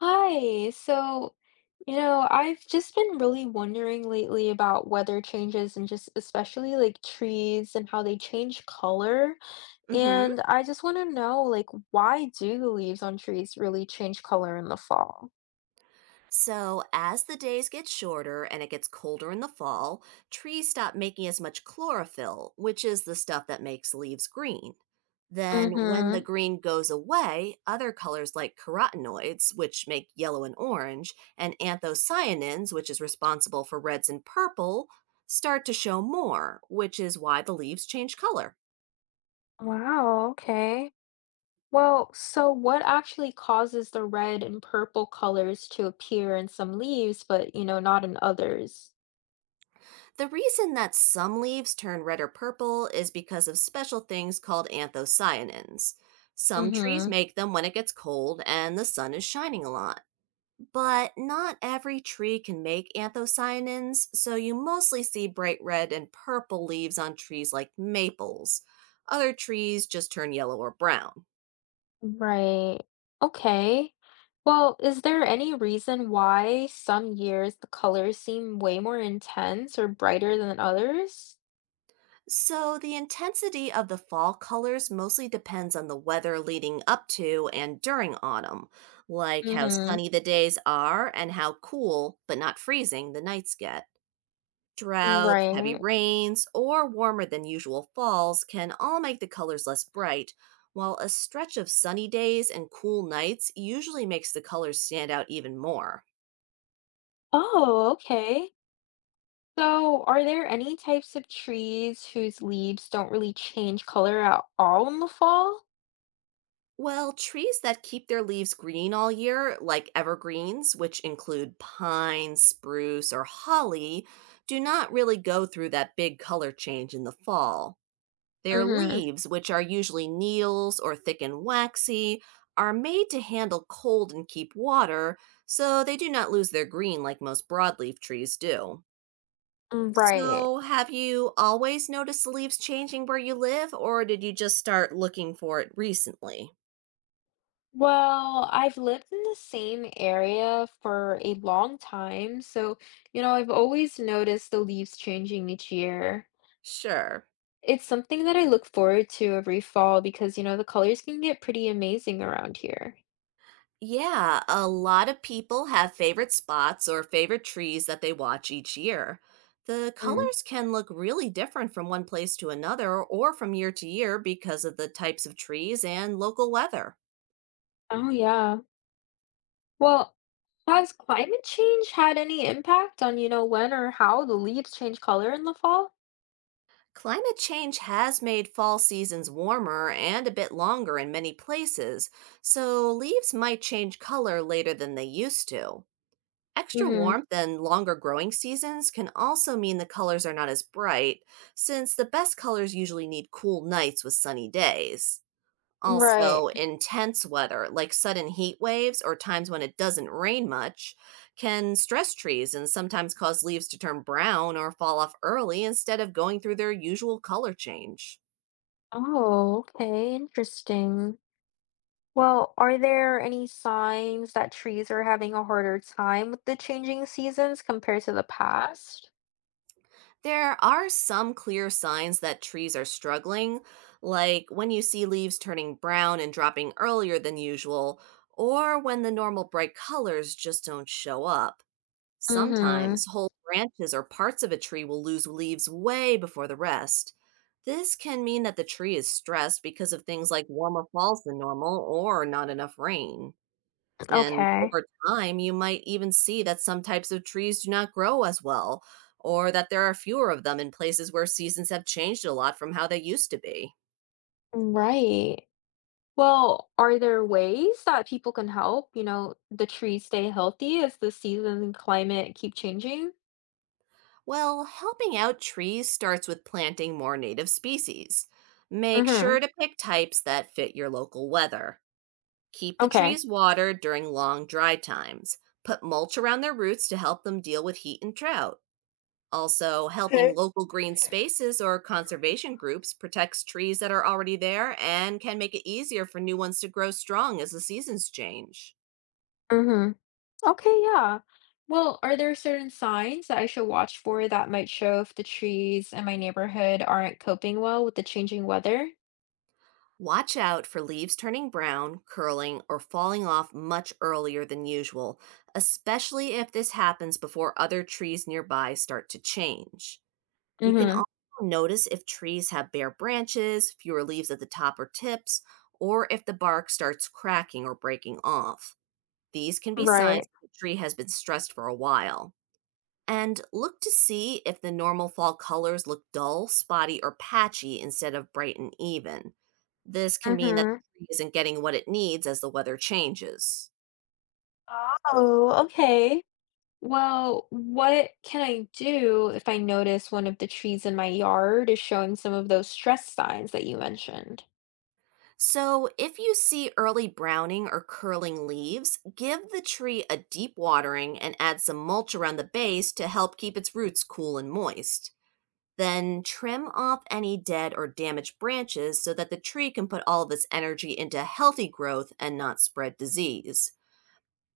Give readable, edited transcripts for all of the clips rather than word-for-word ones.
Hi. So, I've just been really wondering lately about weather changes and just especially like trees and how they change color. hmm And I just want to know, like, why do the leaves on trees really change color in the fall? So, as the days get shorter and it gets colder in the fall, trees stop making as much chlorophyll, which is the stuff that makes leaves green. Then, when the Mm-hmm. green goes away, other colors like carotenoids, which make yellow and orange, and anthocyanins, which is responsible for reds and purple, start to show more, which is why the leaves change color. Wow, okay. Well, so what actually causes the red and purple colors to appear in some leaves, but, not in others? The reason that some leaves turn red or purple is because of special things called anthocyanins. Some trees Mm-hmm. make them when it gets cold and the sun is shining a lot, but not every tree can make anthocyanins, so you mostly see bright red and purple leaves on trees like maples. Other trees just turn yellow or brown. Right. Okay. Well, is there any reason why some years the colors seem way more intense or brighter than others? So, the intensity of the fall colors mostly depends on the weather leading up to and during autumn, like how Mm-hmm. sunny the days are and how cool, but not freezing, the nights get. Droughts, heavy Right. rains, or warmer than usual falls can all make the colors less bright, while a stretch of sunny days and cool nights usually makes the colors stand out even more. Oh, okay. So, are there any types of trees whose leaves don't really change color at all in the fall? Well, trees that keep their leaves green all year, like evergreens, which include pine, spruce, or holly, do not really go through that big color change in the fall. Their Mm-hmm. leaves, which are usually needles or thick and waxy, are made to handle cold and keep water, so they do not lose their green like most broadleaf trees do. Right. So, have you always noticed the leaves changing where you live, or did you just start looking for it recently? Well, I've lived in the same area for a long time, so, I've always noticed the leaves changing each year. Sure. It's something that I look forward to every fall because, the colors can get pretty amazing around here. Yeah, a lot of people have favorite spots or favorite trees that they watch each year. The Mm. colors can look really different from one place to another or from year to year because of the types of trees and local weather. Oh, yeah. Well, has climate change had any impact on, when or how the leaves change color in the fall? Climate change has made fall seasons warmer and a bit longer in many places, so leaves might change color later than they used to. Extra Hmm. warmth and longer growing seasons can also mean the colors are not as bright, since the best colors usually need cool nights with sunny days. Right. Also, intense weather, like sudden heat waves or times when it doesn't rain much, can stress trees and sometimes cause leaves to turn brown or fall off early instead of going through their usual color change. Oh, okay, interesting. Well, are there any signs that trees are having a harder time with the changing seasons compared to the past? There are some clear signs that trees are struggling, like when you see leaves turning brown and dropping earlier than usual, or when the normal bright colors just don't show up. Mm-hmm. Sometimes whole branches or parts of a tree will lose leaves way before the rest. This can mean that the tree is stressed because of things like warmer falls than normal or not enough rain. And Okay. over time, you might even see that some types of trees do not grow as well, or that there are fewer of them in places where seasons have changed a lot from how they used to be. Right. Well, are there ways that people can help, the trees stay healthy as the seasons and climate keep changing? Well, helping out trees starts with planting more native species. Make sure Mhm. to pick types that fit your local weather. Keep the Okay. trees watered during long dry times. Put mulch around their roots to help them deal with heat and drought. Also, helping Okay. local green spaces or conservation groups protects trees that are already there and can make it easier for new ones to grow strong as the seasons change. Mhm. Okay, yeah. Well, are there certain signs that I should watch for that might show if the trees in my neighborhood aren't coping well with the changing weather? Watch out for leaves turning brown, curling, or falling off much earlier than usual, especially if this happens before other trees nearby start to change. You can Mhm. also notice if trees have bare branches, fewer leaves at the top or tips, or if the bark starts cracking or breaking off. These can be signs Right. that the tree has been stressed for a while. And look to see if the normal fall colors look dull, spotty, or patchy instead of bright and even. This can mean that Mhm. the tree isn't getting what it needs as the weather changes. Oh, okay. Well, what can I do if I notice one of the trees in my yard is showing some of those stress signs that you mentioned? So, if you see early browning or curling leaves, give the tree a deep watering and add some mulch around the base to help keep its roots cool and moist. Then trim off any dead or damaged branches so that the tree can put all of its energy into healthy growth and not spread disease.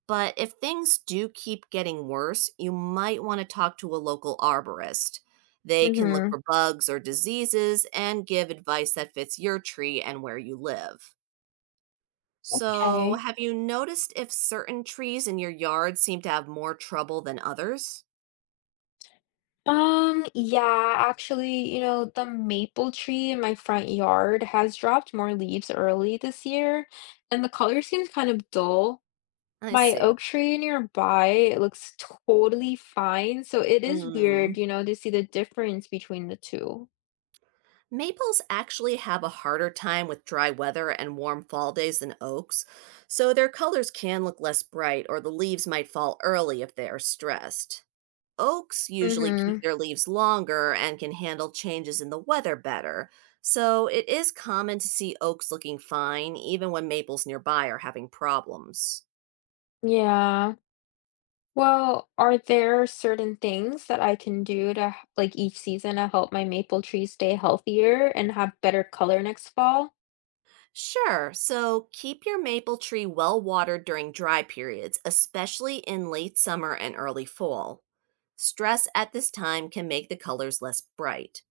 But if things do keep getting worse, you might want to talk to a local arborist. They can look Mm-hmm. for bugs or diseases and give advice that fits your tree and where you live. So, Okay. have you noticed if certain trees in your yard seem to have more trouble than others? Yeah, actually, the maple tree in my front yard has dropped more leaves early this year, and the color seems kind of dull. I My see. oak tree nearby, it looks totally fine, so it is Mm. weird, to see the difference between the two. Maples actually have a harder time with dry weather and warm fall days than oaks, so their colors can look less bright or the leaves might fall early if they are stressed. Oaks usually Mm-hmm. keep their leaves longer and can handle changes in the weather better, so it is common to see oaks looking fine even when maples nearby are having problems. Yeah. Well, are there certain things that I can do to, like each season to help my maple tree stay healthier and have better color next fall? Sure. So keep your maple tree well watered during dry periods, especially in late summer and early fall. Stress at this time can make the colors less bright.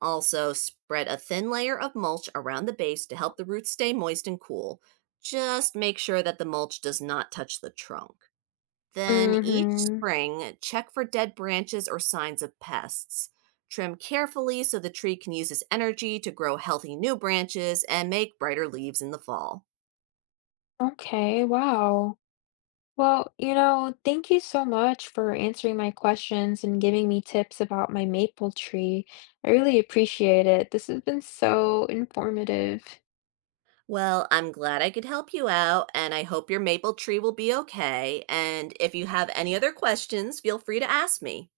Also, spread a thin layer of mulch around the base to help the roots stay moist and cool. Just make sure that the mulch does not touch the trunk. Then each Mm-hmm. spring, check for dead branches or signs of pests. Trim carefully so the tree can use its energy to grow healthy new branches and make brighter leaves in the fall. Okay, wow. Well, thank you so much for answering my questions and giving me tips about my maple tree. I really appreciate it. This has been so informative. Well, I'm glad I could help you out, and I hope your maple tree will be okay. And if you have any other questions, feel free to ask me.